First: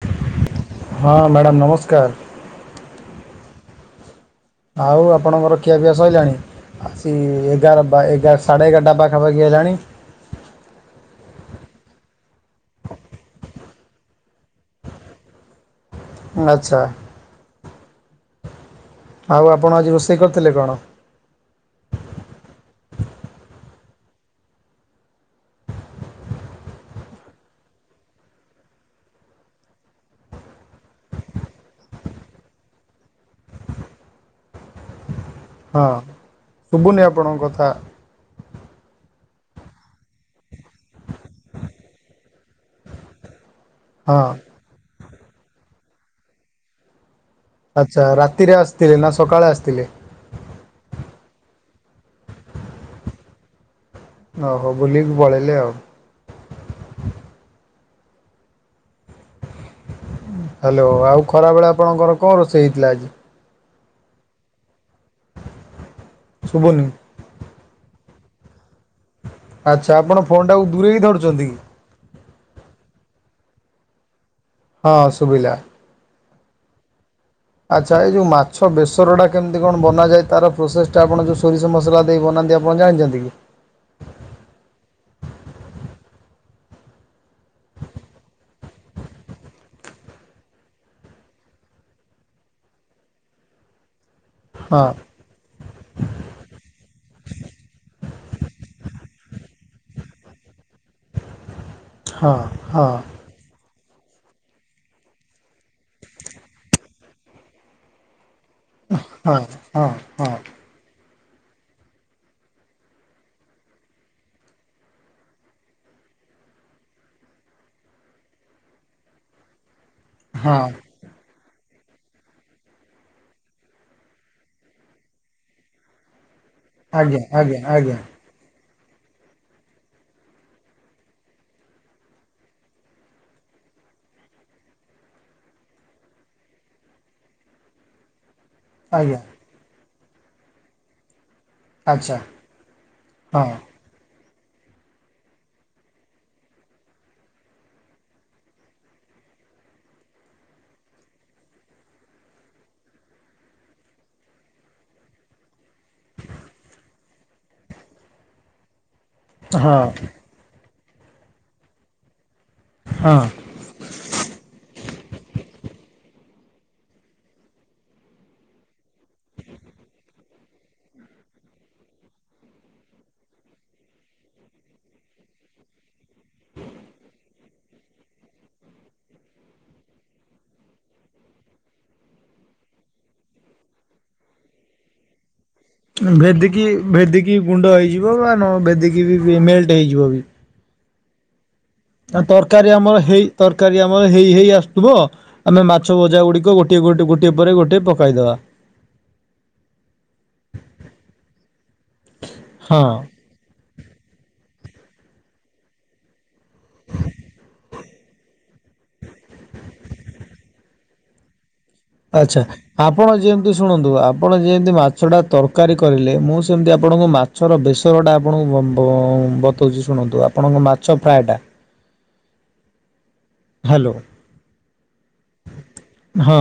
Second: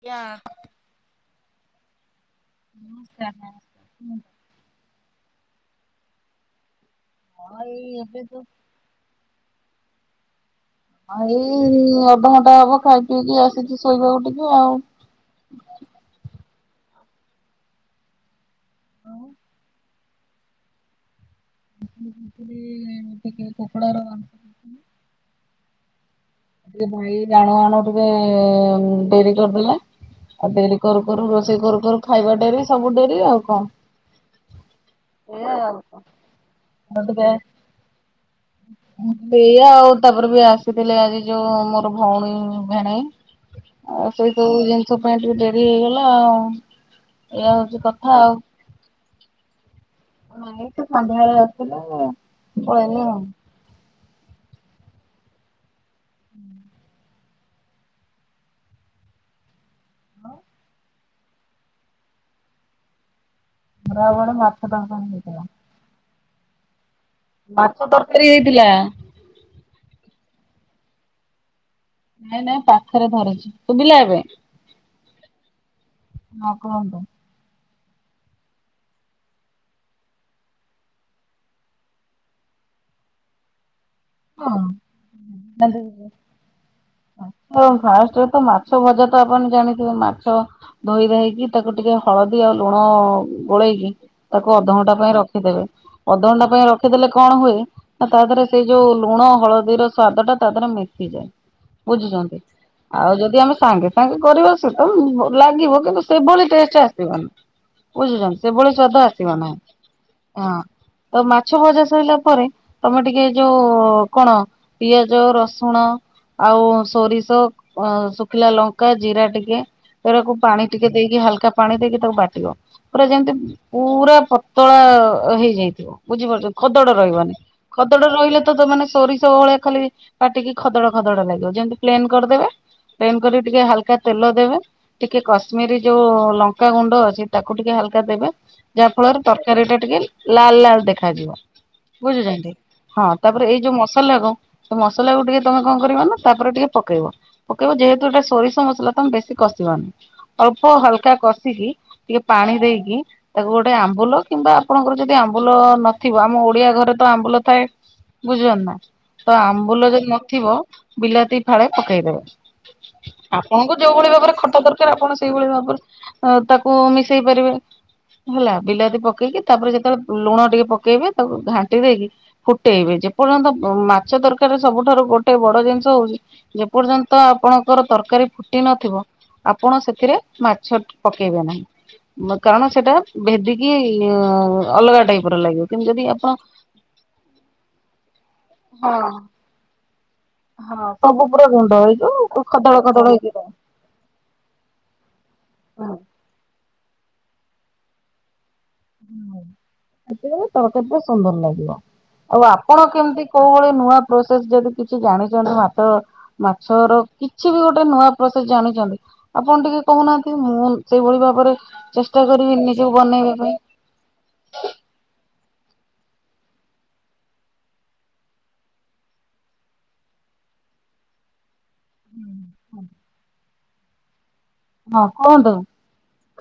ୟା ହଁ ମ୍ୟାଡ଼ାମ ନମସ୍କାର। [unintelligible] ଆଉ ଆପଣଙ୍କର ଖିଆପିଆ ସରିଲାଣି। ଆସି ହଁ ଏଗାର ଏଇ ପା ଏବେ ତ ଏଗାର ସାଢେ ଏଗାରଟା ପା ଟା ପାଖି ହେଲାଣି। ଆ ଏଇ ଅଧଘଣ୍ଟା ହବ ଖାଇ ପିଇକି ଆସିଚି ଶୋଇବାକୁ ଟିକି ଆଉ। ଆଚ୍ଛା। ଆଉ ଆପଣ ଆଜି ରୋଷେଇ କରିଥିଲେ କଣ? ମୁ କରିଥିଲି ଟିକେ କୁକୁଡ଼ାରୁ ଅ ଟିକେ ଭାଇ ଆଣୁ ଆଣୁ ଟିକେ ଡେରି କରିଦେଲେ। ଆଉ ଡେରି କରୁ କରୁ ରୋଷେଇ କରୁ କରୁ ଖାଇବା ଡେରି ସବୁ ଡେରି ଆଉ କଣ। ଏଇଆ ଆଉ ହଁ ଶୁଭୁନି ଆପଣଙ୍କ କଥା। ସେୟା ଆଉ ତାପରେ ବି ଆସିଥିଲେ ଆଜି ଯୋଉ ମୋର ଭଉଣୀ ଭେଣୀଇ ଆ ହଁ। ସେଇ ସୁ ଯେମ ସେଥିପାଇଁ ପାଇଁ ଟିକେ ଡେରି ହେଇଗଲା ଆଉ। ଏଇଆ ହଉଛି ଆଚ୍ଛା କଥା ଆଉ। ରାତିରେ ଆସିଥିଲେ ନା ସକାଳେ ଆସିଥିଲେ? ନାଇଁ ସେ ସନ୍ଧ୍ୟାବେଳେ ଆସିଥିଲେ ପଳେଇଲେ ଆଉ। ଓହୋ ବୁଲିକି ପଳେଇଲେ ଆଉ। ହୁଁ। ହଁ। ହାଲୋ ଆଉ ଖରାବେଳେ ଆପଣଙ୍କର କଣ ରୋଷେଇ ହେଇଥିଲା ଆଜି? ଖରାବେଳେ ମାଛ ତରକାରି ହେଇଥିଲା। ଶୁବୁନି। ମାଛ ତରକାରୀ ହେଇଥିଲା। ଆଚ୍ଛା ଆପଣ ଫୋନେଟାକୁ ଦୂରେଇକି ଧରୁଚନ୍ତି କି? ନାଇଁ ନାଇଁ ପାଖରେ ଧରିଚି ଶୁବିଲା ଏବେ। ହଁ ସୁୁବିଲା। ଆଉ କୁହନ୍ତୁ। ଆଚ୍ଛା ଏଇ ଯୋଉ ମାଛ ବେସରଟା କେମିତି କଣ ବନାଯାଏ ତାର ପ୍ରୋସେସ ଟା ଆପଣ ଯଉ ସରିଷ ମସଲା ଦେଇ ବନାନ୍ତି ଆ। ପଣ ଜାଣିଛନ୍ତି କି? ହଁ। ଫାଷ୍ଟରେ ତ ମାଛ ଭଜା ତ ଆପଣ ଜାଣିଥିବେ ମାଛ ଧୋଇ ଧାଇକି ତାକୁ ଟିକେ ହଳଦୀ ଆଉ ଲୁଣ ଗୋଳେଇକି ତାକୁ ହଁ। ଅଧଘଣ୍ଟା ପାଇଁ ରଖିଦେବେ ଅଧଘଣ୍ଟା ପାଇଁ ରଖିଦେଲେ କଣ ହୁଏ ନା ତା ଦେରରେ ସେଇ ଯୋଉ ଲୁଣ ହଳଦୀର ସ୍ଵାଦ ଟା ତା ଦେହରେ ମିଶିଯାଏ। ବୁଝୁଛନ୍ତି ହଁ ହଁ ଆଉ ଯଦି ଆମେ ସାଙ୍ଗେ ସାଙ୍ଗେ କରିବ ସେ ତ ଲାଗିବ କିନ୍ତୁ ସେଭଳି ଟେଷ୍ଟ ଆସିବନି। ବୁଝୁଚନ୍ତି ସେଭଳି ସ୍ୱାଦ ଆସିବ ହଁ ନାହି ହଁ ହଁ। ଏ ମାଛ ଭଜା ସରିଲା ପରେ ତମେ ଟିକେ ଯୋଉ କଣ ପିଆଜ ରସୁଣ ଆଉ ସୋରିଷ ଅ ଶୁଖିଲା ଲଙ୍କା ଜିରା ଟିକେ ଏଡାକୁ ହଁ ପାଣି ଟିକେ ଟିକେ ହଲକା ପାଣି ଦେଇକି ତାକୁ ବାଟିବ। ପୁରା ଯେମତି ପୁରା ପତଳା ହେଇଯାଇଥିବ ବୁଝିପାରୁଚ ଖଦଡ଼ା ଆଜ୍ଞା ରହିବନି। ଆଜ୍ଞା ଆଜ୍ଞା। ଖଡ ରହିଲେ ତ ତେ ସୋରିସ ଭଳିଆ ଖାଲି ପାଟିକି ଖଦଡ ଖଦଡା ଲାଗିବ ଯେମତି ପ୍ଲେନ୍ କରିଦେବେ। ପ୍ଲେନ କରି ଟିକେ ହାଲକା ତେଲ ଦେବେ। ଟିକେ କଶ୍ମୀରୀ ଯୋଉ ଲଙ୍କାାଗୁଣ୍ଡ ଅଛି ତାକୁ ଟିକେ ହାଲକା ଦେବେ। ଯାହା ଆଜ୍ଞା ଫଳରେ ତରକାରୀ ଟା ଟିକେ ଲାଲ ଲାଲ ଦେଖାଯିବ ଆଚ୍ଛା ବୁଝୁଛନ୍ତି। ହଁ ତାପରେ ଏଇ ଯୋଉ ମସଲା କ ସେ ମସଲା କୁ ଟିକେ ତମେ କଣ କର ନା ତାପରେ ଟିକେ ପକେଇବ। ପକେଇବ ଯେହେତୁ ଏଟା ସୋରିଷ ମସଲା ତମେ ବେଶୀ କଷିବାନି ଅଳ୍ପ ହାଲକା କଷିକି ଟିକେ ପାଣି ଦେଇକି ତାକୁ ଗୋଟେ ଆମ୍ବୁଲ କିମ୍ବା ଆପଣଙ୍କର ଯଦି ଆମ୍ବୁଲ ନଥିବ ଆମ ଓଡିଆ ଘରେ ତ ଆମ୍ବୁଲ ଥାଏ ବୁଝିବ ନା ତ ହଁ ଆମ୍ବୁଲ ଯଦି ନ ଥିବ ବିଲାତି ଫାଳେ ପକେଇଦବ ହଁ। ଆପଣଙ୍କୁ ଯୋଉ ଭଳି ଭାବରେ ଖଟା ଦରକାର ଆପଣ ସେଇଭଳି ଭାବରେ ତାକୁ ମିଶେଇ ପାରିବେ। ହେଲା ବିଲାତି ପକେଇକି ତାପରେ ଯେତେବେଳେ ଲୁଣ ଟିକେ ପକେଇବେ ତାକୁ ଘାଣ୍ଟି ଦେଇକି ଫୁଟେଇବେ ଯେପର୍ଯ୍ୟନ୍ତ ମାଛ ଦରକାର ସବୁଠାରୁ ଗୋଟେ ବଡ ଜିନିଷ ହଉଛି ଯେପର୍ଯ୍ୟନ୍ତ ଆପଣଙ୍କର ତରକାରୀ ଫୁଟି ନଥିବ ଆପଣ ସେଥିରେ ମାଛ ପକେଇବେ ନାହିଁ କାରଣ ସେଟା ଭେଦିକି ଅଲଗା ଟାଇପ ର ଲାଗିବ। କିନ୍ତୁ ଯଦି ଆପଣ ଭେଦିକି ଭେଦିକି ଗୁଣ୍ଡ ହେଇଯିବ ବା ନ ଭେଦିକି ହଁ। ବି ମେଲଟ୍ ହେଇଯିବ ବି। ହଁ ସବୁ ପୁରା ଗୁଣ୍ଡ ହେଇ ଆ ତରକାରୀ ଆମର ହେଇ ତର ତରକାରୀ ଆମର ହେଇ ହେଇ ଆସୁଥିବ ଆମେ ମାଛ ଭଜା ଗୁଡିକ ଗୋଟଏ ଗୋଟେ ଗୋଟିଏ ପରେ ଗୋଟଏ ପକେଇଦବା। ସେତେବେଳେ ତରକାରି କେତେ ସୁନ୍ଦର ଲାଗିବ ଆଉ ହଁ ଆପଣ କେମତି କୋଉ ଭଳି ନୂଆ ପ୍ରୋସେସ ଯଦି କିଛି ଜାଣିଛନ୍ତି ହାତ ମାଛର କିଛି ବି ଗୋଟେ ନୂଆ ପ୍ରୋସେସ୍ ଜାଣିଛନ୍ତି ଆପଣ ଟିକେ କହୁନାହାନ୍ତି ମୁଁ ସେଇଭଳି ଭାବରେ ଚେଷ୍ଟା ଆଚ୍ଛା କରିବି ନିଜକୁ ଆପଣ ବନେଇବା ଯେମିତି ପାଇଁ ଶୁଣନ୍ତୁ ଆପଣ ଯେମିତି ମାଛଟା ତରକାରୀ କରିଲେ ମୁଁ ସେମିତି ଆପଣଙ୍କୁ ମାଛର ବେସରଟା ଆପଣଙ୍କୁ ବ ଵ ବତେଇ ହେଉଛି ଶୁଣନ୍ତୁ ଆପଣଙ୍କ ମାଛ ଫ୍ରାଏଟା ହ୍ୟାଲୋ। ହଁ କୁହନ୍ତୁ। ହଁ।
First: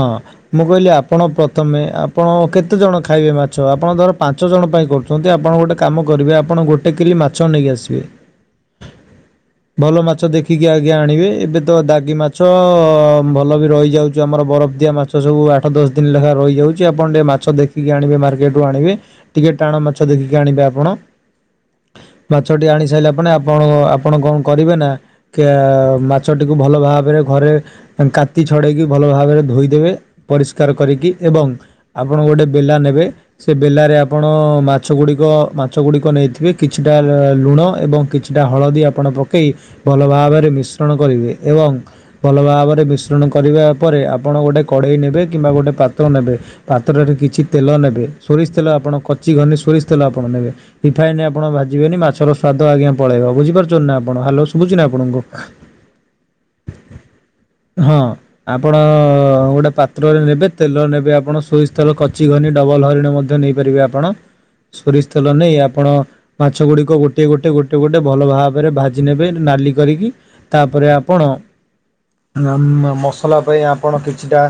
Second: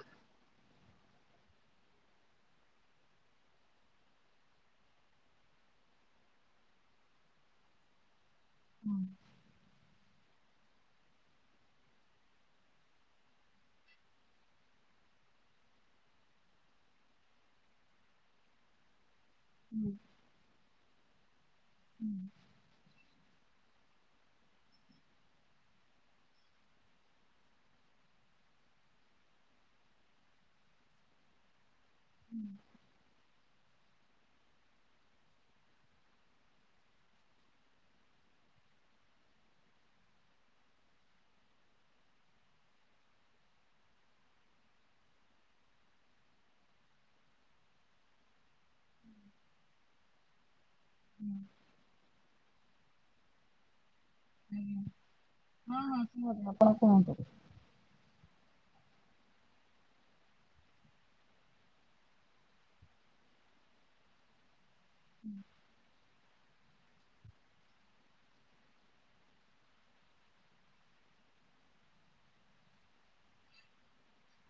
ମୁଁ କହିଲି ଆପଣ ପ୍ରଥମେ ଆପଣ କେତେ ଜଣ ଖାଇବେ ମାଛ ଆପଣ ଧର ପାଞ୍ଚ ଜଣ ପାଇଁ କରୁଛନ୍ତି। ଆଛନ୍ତି ଆପଣ ଗୋଟେ କାମ କରିବେ ଆପଣ ଗୋଟେ କିଲି ମାଛ ନେଇକି ଆସିବେ [inaudible] ଭଲ ମାଛ ଦେଖିକି ଆଜ୍ଞା ଆଣିବେ ଏବେ ତ ଦାଗି ମାଛ ଭଲ ବି ରହିଯାଉଛି ଆମର ବରଫ ଦିଆ ମାଛ ସବୁ ଆଠ ଦଶ ଦିନ ତିନି ଲେଖା ରହିଯାଉଛି ଆପଣ ଟିକେ ମାଛ ଦେଖିକି ଆଣିବେ ମାର୍କେଟ ରୁ ଆଣିବେ ଟିକେ ଟାଣ ମାଛ ଦେଖିକି ଆଣିବେ ଆପଣ ମାଛଟି ଆଣି ସାରିଲା ପରେ ଆପଣ ଆପଣ କଣ କରିବେ ନା କି ମାଛଟିକୁ ଭଲ ଭାବରେ ଘରେ କାତି ଛଡେଇକି ଭଲ ଭାବରେ ଧୋଇଦେବେ ପରିଷ୍କାର କରିକି ଏବଂ ଆପଣ ଗୋଟେ ବେଲା ନେବେ ସେ ବେଲାରେ ଆପଣ ମାଛ ଗୁଡ଼ିକ ମାଛ ଗୁଡ଼ିକ ନେଇଥିବେ କିଛିଟା ଲୁଣ ଏବଂ କିଛି ସେଇଟା ହଳଦୀ ଆପଣ ପକାଇ ଭଲ ଭାବରେ ମିଶ୍ରଣ କରିବେ ଏବଂ ଭଲ ଭାବରେ ମିଶ୍ରଣ କରିବା ପରେ ଆପଣ ଗୋଟେ କଡ଼େଇ ନେବେ କିମ୍ବା ଗୋଟେ ପାତ୍ର ନେବେ ପାତରେ କିଛି ତେଲ ନେବେ ସୋରିଷ ତେଲ ଆପଣ କଚି ଘନୀ ସୋରିଷ ତେଲ ଆପଣ ନେବେ ରିଫାଇନ ରେ ଆପଣ ଭାଜି ବେନି ମାଛର ସ୍ୱାଦ ଆଜ୍ଞା ପଳେଇବ ବୁଝିପାରୁଛନ୍ତି ନା ଆପଣ ହଲ ଶୁଭୁଚି ଆପଣଙ୍କୁ ହଁ ହଁ କୁହ ଆପଣ କୁହନ୍ତୁ। ହଁ। ଆପଣ ଗୋଟେ ପାତ୍ରରେ ନେବେ ତେଲ ନେବେ ଆପଣ ସୋରିସ୍ ତେଲ କଚି ଘନୀ ଡବଲ ହରିଣ ମଧ୍ୟ ନେଇ ପାରିବେ ଆପଣ ସୋରିସ୍ ତଲ ନେଇ ଆପଣ ମାଛ ଗୁଡ଼ିକ ଗୋଟଏ ଗୋଟେ ଗୋଟଏ ଗୋଟେ ଭଲ ଭାବରେ ଭାଜି ନେବେ ନାଲି କରିକି ତାପରେ ଆପଣ ମସଲା ପାଇଁ ଆପଣ କିଛିଟା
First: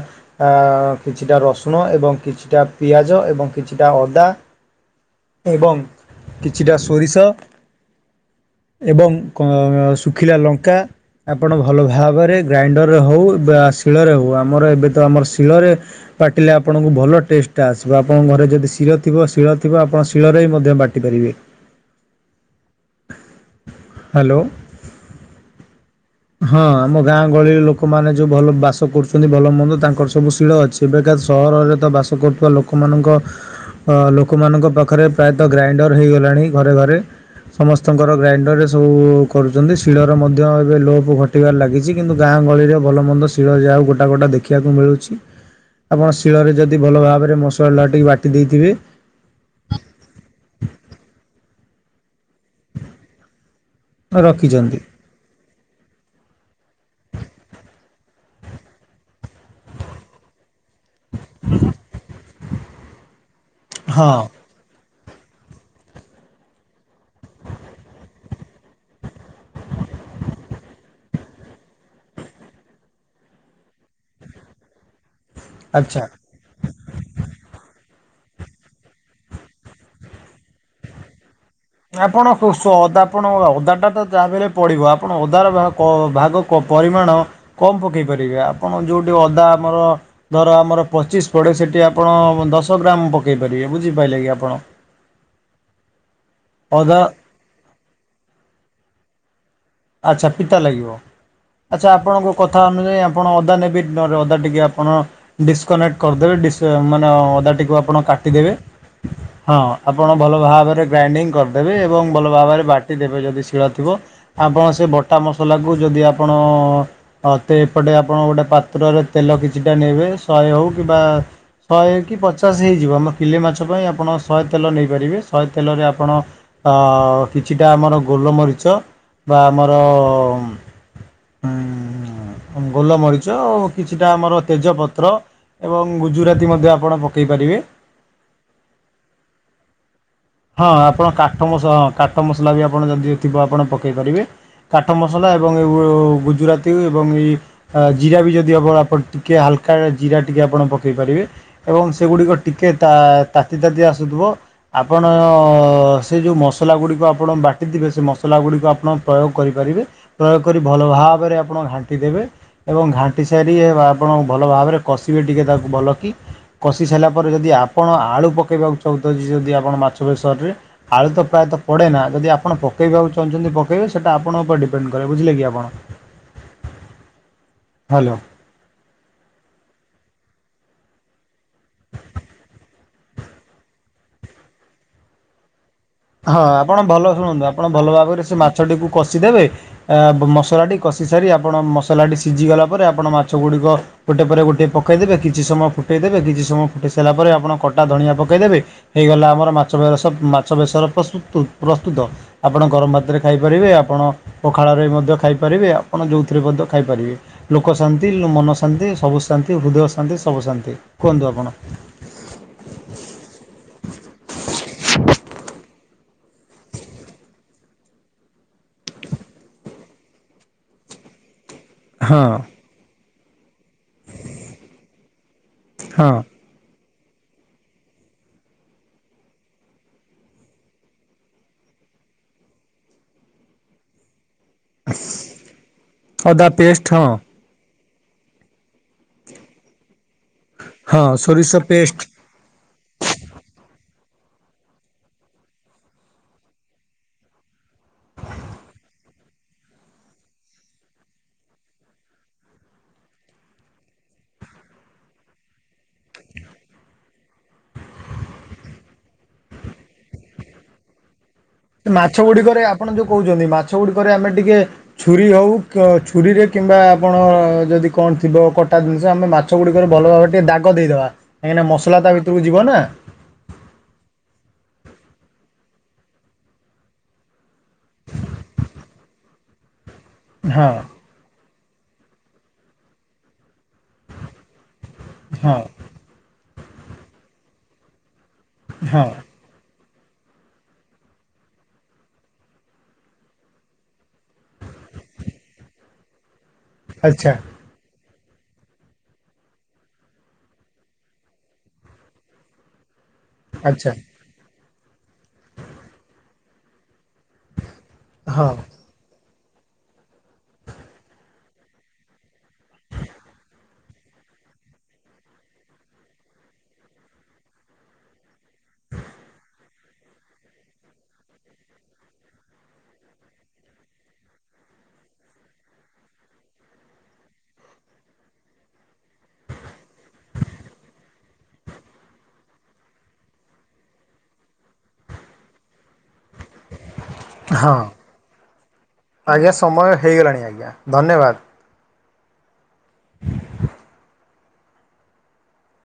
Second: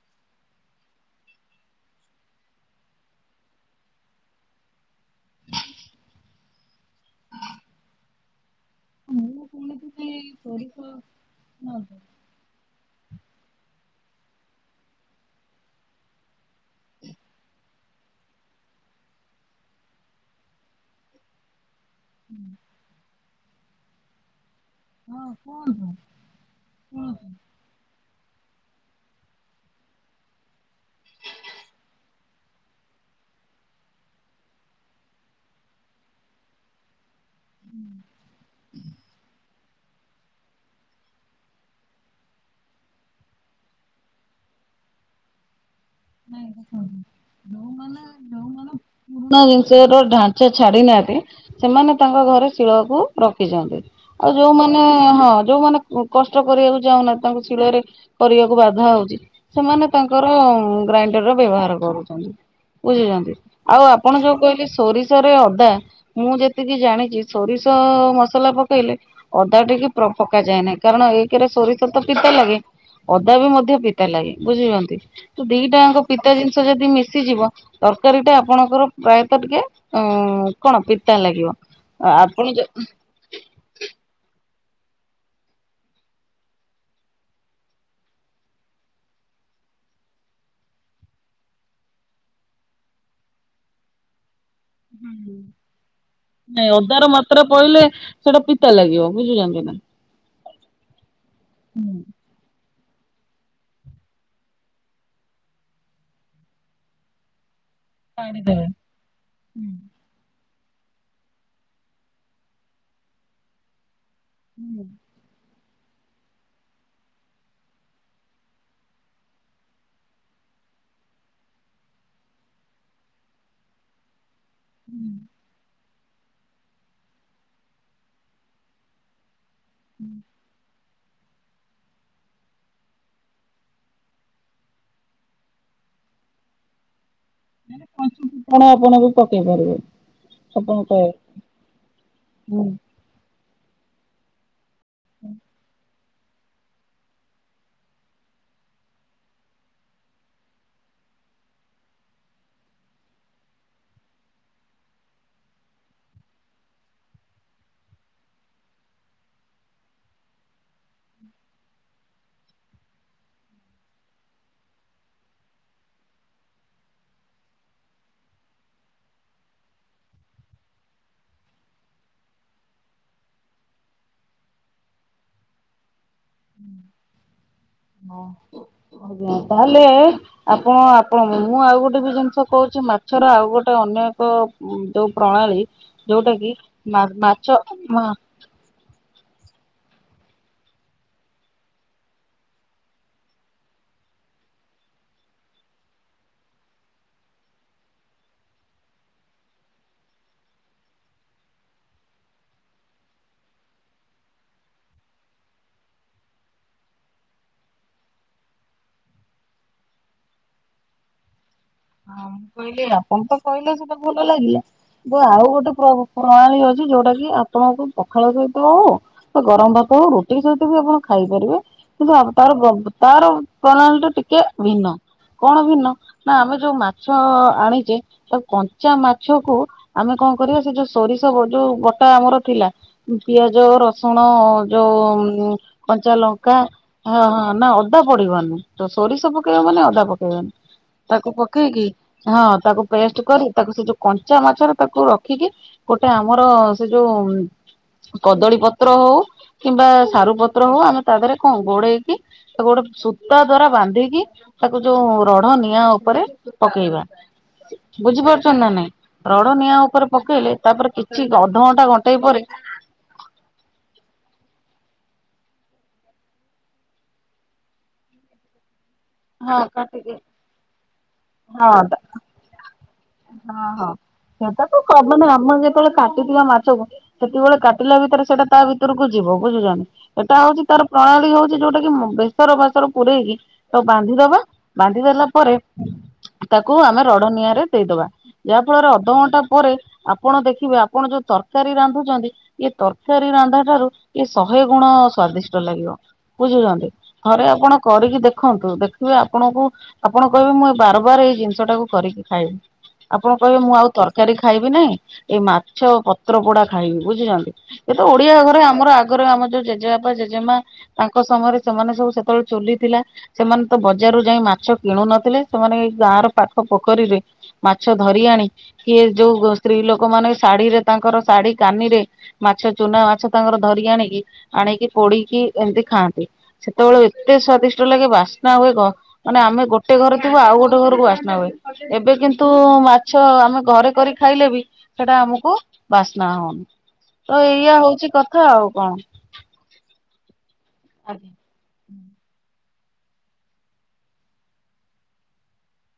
ଆ କିଛିଟା ରସୁଣ ଏବଂ କିଛିଟା ପିଆଜ ଏବଂ କିଛିଟା ଅଦା ଏବଂ କିଛିଟା ସୋରିଷ ଏବଂ ମୁଁ କ ଶୁଣିଥିଲି ଶୁଖିଲା ଲଙ୍କା ସୋରିଷ ଆପଣ ଭଲ ଭାବରେ ଗ୍ରାଇଣ୍ଡରରେ ହେଉ ବା ଶିଳରେ ହେଉ ଆମର ଏବେ ତ ଆମର ଶିଳରେ ବାଟିଲେ ଆପଣଙ୍କୁ ଭଲ ଟେଷ୍ଟଟା ଆସିବ ଆପଣଙ୍କ ଘରେ ଯଦି ଶିଳ ଥିବ ଶୀଳ ଥିବ ଆପଣ ଶିଳରେ ହି ମଧ୍ୟ ବାଟିବେ ଦି ପାରିବେ ହାଲୋ। ହଁ କୁହନ୍ତୁ। ହଁ ଆମ ଗାଁ ଗହଳିରେ ଲୋକ ଲୋକମାନେ ଯେଉଁ ଭଲ ବାସ କରୁଚନ୍ତି ଭଲ ମନ୍ଦ ତାଙ୍କର ସବୁ ଶିଳ ଅଛି ଏବେକା ସହରରେ ତ ବାସ କରୁଥିବା ଲୋକ ଲୋକମାନଙ୍କ ଅ ଲୋକମାନଙ୍କ ପାଖରେ ପ୍ରାୟତଃ ଗ୍ରାଇଣ୍ଡର ହେଇଗଲାଣି ଘରେ ଘରେ ସମସ୍ତଙ୍କର ଗ୍ରାଇଣ୍ଡର ରେ ସବୁ କରୁଚନ୍ତି ଶିଳର ମଧ୍ୟ ଏବେ ଲୋପ ସବୁ ଘଟିବାରେ ଲାଗିଚି କିନ୍ତୁ ଗାଁ ଗହଳିରେ ଭଲ ମନ୍ଦ ଶିଳ ଯାହାଉ ଗୋଟା ଗୋଟା ଦେଖିବାକୁ ମିଳୁଚି। ଆପଣ ଶିଳରେ ଯଦି ଭଲ ଭାବରେ ମସଲା ଟିକେ ବାଟି ଦେଇଥିବେ ପୁରୁଣା ଜିନିଷ ର ଢାଞ୍ଚା ଛାଡି ନାହାନ୍ତି ସେମାନେ ତାଙ୍କ ଘରେ ଶିଳକୁ ରଖିଛନ୍ତି ଆଉ ରଖିଛନ୍ତି ଯୋଉମାନେ ହଁ ଯୋଉମାନେ କଷ୍ଟ କରିବାକୁ ଚାଁହୁନା ତାଙ୍କୁ ଶିଳରେ କରିବାକୁ ବାଧା ହଉଚି ସେମାନେ ତାଙ୍କର ଗ୍ରାଇଣ୍ଡର ର ବ୍ୟବହାର କରୁଚନ୍ତି ବୁଝୁଚନ୍ତି ଆଉ ହଁ ଆପଣ ଯୋଉ କହିଲେ ଶି ସୋରିଷରେ ଅଦା ମୁଁ ଯେତିକି ଜାଣିଚି ସୋରିଷ ମସଲା ପକେଇଲେ ଅଦା ଟିକେ ପ୍ର ପକା ଯାଏ ନାହିଁ କାରଣ ଏକରେ ସୋରିଷ ତ ପିତା ଲାଗେ ଅଦା ବି ମଧ୍ୟ ପିତା ଲାଗେ ବୁଝିଛନ୍ତି ତ ଦିଟା ଜାଙ୍କ ଆଚ୍ଛା। ପିତା ଜିନିଷ ଯଦି ମିଶିଯିବ ତରକାରୀ ଟା ଆପଣଙ୍କର ପ୍ରାୟତଃ ଟିକେ ଉଁ କଣ ପିତା ଲାଗିବ। ଆପଣ ଶୁ ଶୁ ଅଦା ଆପଣ ଅଦାଟା ତ ଯାହା ବି ହେଲେ ପଡ଼ିବ ଆପଣ ଅଦାର କ ଭାଗ କ ପରିମାଣ କମ ପକେଇ ପାରିବେ ଆପଣ ଯୋଉଠି ଅଦା ଆମର ଧର ଆମର ପଚିଶ ପଡ଼େ ସେଠି ଆପଣ ଦଶ ଗ୍ରାମ ପକାଇ ପାରିବେ ବୁଝିପାରିଲେ କି ଆପଣ। ହୁଁ ହୁଁ ନାଇଁ ଅଦା ଅଦାର ମାପ ମାତ୍ର ପଇଲେ ସେଇଟା ପିତା ଲାଗିବ ବୁଝୁଚନ୍ତି ନା। ଆଚ୍ଛା ପିତା ଲାଗିବ ଆଚ୍ଛା ଆପଣଙ୍କ କଥା କଥା ଅନୁଯାୟୀ ଆପଣ ଅଦା ନେବେ ନ ଅଦା ଟିକେ ଆପଣ ଡିସକନେକ୍ଟ କରିଦେବେ ଡିସ ମାନେ ଅଦାଟିକୁ ଆପଣ କାଟିଦେବେ ହଁ ଅଦ ଆପଣ ଭଲ ଭାବରେ ଗ୍ରାଇଣ୍ଡିଙ୍ଗ କରିଦେବେ ଏବଂ ଭଲ ଭାବରେ ବାଟି ଦେବେ ଯଦି ଶିଳ ଥିବ ଆପଣ ସେ ବଟା ମସଲାକୁ ଯଦି ଆପଣ ହ ତେ ଏପଟେ ଆପଣ ଗୋଟେ ପାତ୍ରରେ ତେଲ କିଛିଟା ନେବେ ଶହେ ହଉ କିମ୍ବା ଶହେ କି ପଚାଶ ହେଇଯିବ ଆମ କିଲେ ମାଛ ପାଇଁ ଆପଣ ଶହେ ତେଲ ନେଇପାରିବେ ଶହେ ତେଲରେ ଆପଣ ଅ କିଛିଟା ଆମର ଗୋଲମରିଚ ବା ଆମର ଉମ୍ ଗୋଲମରିଚ ଆଉ କିଛିଟା ଆମର ତେଜ ପତ୍ର ଏବଂ ଗୁଜୁରାତି ମଧ୍ୟ ଆପଣ ପକାଇ ପାରିବେ। ପଞ୍ଚୁ ଫୁଟଣ ଆପଣ ବି ପକେଇ ପାରିବେ। ହଁ ଆପଣ କାଠ ମସ ହଁ କାଠ ମସଲା ବି ଆପଣ ଯଦି ଥିବ ଆପଣ ପକେଇ ପାରିବେ। କାଠ ମସଲା ଏବଂ ଏ ଗୁଜୁରାତି ଏବଂ ଏଇ ଅ ଜିରା ବି ଯଦି ହେବ ଆପଣ ଟିକିଏ ହାଲକା ଜିରା ଟିକେ ଆପଣ ପକାଇ ପାରିବେ। ଏବଂ ସେଗୁଡ଼ିକ ଟିକେ ତା ତାତି ତାତି ଆସୁଥିବ ଆପଣ ସେ ଯୋଉ ମସଲା ଗୁଡ଼ିକ ଆପଣ ବାଟିଥିବେ ସେ ମସଲା ଗୁଡ଼ିକ ଆପଣ ପ୍ରୟୋଗ କରିପାରିବେ। ପ୍ରୟୋଗ କରି ଭଲ ଭାବରେ ଆପଣ ଘାଣ୍ଟି ଦେବେ। ଏବଂ ଘାଣ୍ଟି ସାରି ଆପଣ ଭଲ ଭାବରେ କଷିବେ ଟିକେ ତାକୁ ଭଲ କି କଷି ସାରିଲା ପରେ ଯଦି ଆପଣ ଆଳୁ ପକେଇବାକୁ ଚାହୁଁଚନ୍ତି ଯଦି ଆପଣ ମାଛ ବେଶରରେ ଆଳୁ ତ ପ୍ରାୟତଃ ପଡେ ନା ଯଦି ଆପଣ ପକେଇବାକୁ ଚାହୁଁଚନ୍ତି ପକେଇବେ ସେଇଟା ଆପଣଙ୍କ ଉପରେ ଡିପେଣ୍ଡ କରେ ବୁଝିଲେ କି ଆପଣ। ହ୍ୟାଲୋ। ହ ଆଜ୍ଞା ତାହେଲେ ଆପଣ ଆପଣ ମୁଁ ଆଉ ଗୋଟେ ବି ଜିନିଷ କହୁଚି ମାଛର ଆଉ ଗୋଟେ ଅନ୍ୟଏକ ହୁଁ ଯୋଉ ପ୍ରଣାଳୀ ଯୋଉଟା ହଁ କି ଆପଣ ମା ଭଲ ଶୁଣନ୍ତୁ ମାଛ ଆପଣ ଭଲ ମା ଭାବରେ ସେ ମାଛଟିକୁ କଷିଦେବେ ଆ ମସଲାଟି କଷି ସାରି ଆପଣ ମସଲାଟି ସିଝିଗଲା ପରେ ଆପଣ ମାଛ ଗୁଡ଼ିକ ଗୋଟେ ପରେ ଗୋଟିଏ ପକାଇଦେବେ କିଛି ସମୟ ଫୁଟେଇ ଦେବେ କିଛି ସମୟ ଫୁଟାଇ ସାରିଲା ପରେ ଆପଣ କଟା ଧନିଆ ପକାଇଦେବେ। ହେଇଗଲା ଆମର ମାଛ ବୟସ ମାଛ ବେସର ପ୍ରସୁତୁ ପ୍ରସ୍ତୁତ। ଆପଣ ଗରମ ଭାତରେ ଖାଇପାରିବେ ଆପଣ ପଖାଳରେ ମଧ୍ୟ ଖାଇପାରିବେ ଆପଣ ଯଉଥିରେ ମଧ୍ୟ ଖାଇପାରିବେ। ଲୋକ ଶାନ୍ତି ମନ ଶାନ୍ତି ସବୁ ଶାନ୍ତି ହୃଦୟ ଶାନ୍ତି ସବୁ ଶାନ୍ତି କୁହନ୍ତୁ ଆପଣ? ହଁ ମୁଁ କହିଲି ଆପଣ ତ କହିଲେ ସେଇଟା ଭଲ ଲାଗିଲା। ମୁଁ ଆଉ ଗୋଟେ ପ୍ର-ପ୍ରଣାଳୀ ଅଛି ଯୋଉଟା କି ଆପଣଙ୍କୁ ପଖାଳ ସୋଇଥିବ ହଉ। ତ ଗରମ ଭାତ ହଉ ରୁଟି ସହିତ ବି ଆପଣ ଖାଇପାରିବେ। କିନ୍ତୁ ଆ ହଁ ତାର ତାର ପ୍ରଣାଳୀ ଟା ଟିକେ ଭିନ୍ନ କଣ ଭିନ୍ନ ହଁ ନା ଆମେ ଯୋଉ ମାଛ ଆଣିଚେ। ତା କଞ୍ଚା ମାଛକୁ ଆମେ କଣ କରିବା ସେ ଯୋଉ ସୋରିଷ ଯୋଉ ବଟା ଆମର ଥିଲା। ପିଆଜ, ରସୁଣ ଅ ଯୋଉ କଞ୍ଚା ଅଦା ଲଙ୍କା ପେଷ୍ଟ ହଁ ନା ଅଦା ପଡିବନି। ତ ସୋରିଷ ପକେଇବା ମାନେ ଅଦା ପକେଇବନି ହଁ ତାକୁ ସୋରିଷ ପକେଇକି। ପେଷ୍ଟ ହଁ ତାକୁ ପେଷ୍ଟ କରି ତାକୁ ସେ ଯୋଉ କଞ୍ଚା ମାଛରେ ତାକୁ ରଖିକି। ଗୋଟେ ଆମର ସେ ଯୋଉ କଦଳୀ ପତ୍ର ହଉ କିମ୍ବା ସାରୁ ପତ୍ର ହଉ ଆମେ ତା ଦେହରେ କଣ ଗୋଡେଇକି ତାକୁ ଗୋଟେ ସୂତା ଦ୍ଵାରା ବାନ୍ଧିକି ତାକୁ ଯୋଉ ରଢ ନିଆଁ ଉପରେ ପକେଇବା ବୁଝିପାରୁଛନ୍ତି ନା ନାଇଁ ରଡ ନିଆଁ ଉପରେ ପକେଇଲେ ତାପରେ କିଛି ଠିକ୍ ଅଧ ମାଛ ଗୁଡିକରେ ଆପଣ ଯୋଉ କହୁଛନ୍ତି, ମାଛ ଗୁଡିକରେ ଆମେ ଟିକେ ଛୁରୀ ହଉ କ ଛୁରୀରେ କିମ୍ବା ଆପଣ ଯଦି କଣ ଥିବ କ ତା ଜିନିଷ ଆମେ ମାଛ ହଁ ଗୁଡିକରେ ଭଲ କାଟିକି ଭାବରେ ଟିକେ ଦାଗ ଦେଇଦବା। କାହିଁକିନା ହଁ ମସଲା ତା ଭିତକୁ ଯିବ ନା। ହଁ ହଁ ସେଟା ତ କମନ ଆମର ଯେତେବେଳେ କାଟିଥିବା ମାଛକୁ ସେତେବେଳେ କାଟିଲା ଭିତରେ ସେଇଟା ତା ଭିତରକୁ ଯିବ ବୁଝୀଲ। ଏଇଟା ହଉଛି ହଁ ତାର ପ୍ରଣାଳୀ ହଉଛି ଯୋଉଟା କି ମ ବେସର ଭେସର ପୂରେଇକି ତ ବାନ୍ଧିଦବା, ବାନ୍ଧି ଦେଲା ପରେ ହଁ ତାକୁ ଆମେ ରଡ ନିଆଁରେ ଦେଇଦବା। ଯାହା ଫଳରେ ହଁ ଅଧଘଣ୍ଟା ପରେ ଆପଣ ଦେଖିବେ ଆପଣ ଯୋଉ ତରକାରୀ ରାନ୍ଧୁଛନ୍ତି। ଏ ତରକାରୀ ରନ୍ଧା ଠାରୁ ଏ ଶହେ ଗୁଣ ସ୍ଵାଦିଷ୍ଟ ଲାଗିବ। ବୁଝୁଛନ୍ତି ଆଚ୍ଛା ଥରେ ଆପଣ କରିକି ଦେ ଦେଖନ୍ତୁ ଦେଖିବେ ଆପଣଙ୍କୁ ଆପଣ କହିବେ, ମୁଁ ଏ ବାର ବାର ଏଇ ଜିନିଷ ଟାକୁ କରିକି ଖାଇବି। ଆପଣ କହିବେ ମୁଁ ଆଉ ଆଚ୍ଛା ତରକାରୀ ଖାଇବି ନାଇଁ ଏଇ ମାଛ ପତ୍ର ପୋଡା ଖାଇବି ବୁଝିଲନା। ଏ ତ ଓଡିଆ ହଁ ଘରେ ଆମର ଆଗ ତାଙ୍କର ଆମ ଯୋଉ ଜେଜେବାପା ଜେଜେମା ତାଙ୍କ ସମୟରେ ସେମାନେ ସବୁ ସେତେବେଳେ ଚୁଲିଥିଲା। ସେମାନେ ତ ବଜାରରୁ ଯାଇ ମାଛ କିଣୁ ନଥିଲେ, ସେମାନେ ଏଇ ଗାଁ ର ପାଖ ପୋଖରୀରେ ମାଛ ଧରି ଆଣି, କିଏ ଯୋଉ ସ୍ତ୍ରୀ ଲୋକ ମାନେ ଶାଢୀରେ ତାଙ୍କର ଶାଢୀ କାନିରେ ମାଛ ଚୁନା ମାଛ ତାଙ୍କର ଧରିକି ଆଣିକି ଆଣିକି ପୋଡିକି ଏମତି ଖାଆନ୍ତି। ସେତେବେଳ ଏତେ ସ୍ଵାଦିଷ୍ଟ ଲାଗେ ବା ବାସ୍ନା ହୁଏ, ଗ ମାନେ ଆମେ ଗୋଟେ ଘରେ ଥିବୁ ଆଉ ଗୋଟେ ଘରକୁ ବାସ୍ନା ହୁଏ। ଏବେ କିନ୍ତୁ ମାଛ ଆମେ ଘରେ କରି ଖାଇଲେ ବି ସେଟା ଆମକୁ ବାସ୍ନା ହଉନି। ତ ହଁ ଏଇଆ ହଉଛି କଥା ଆଉ କଣ ଆଜ୍ଞା ସମୟ ହେଇଗଲାଣି ଆଜ୍ଞା ଆଜ୍ଞା। ଧନ୍ୟବାଦ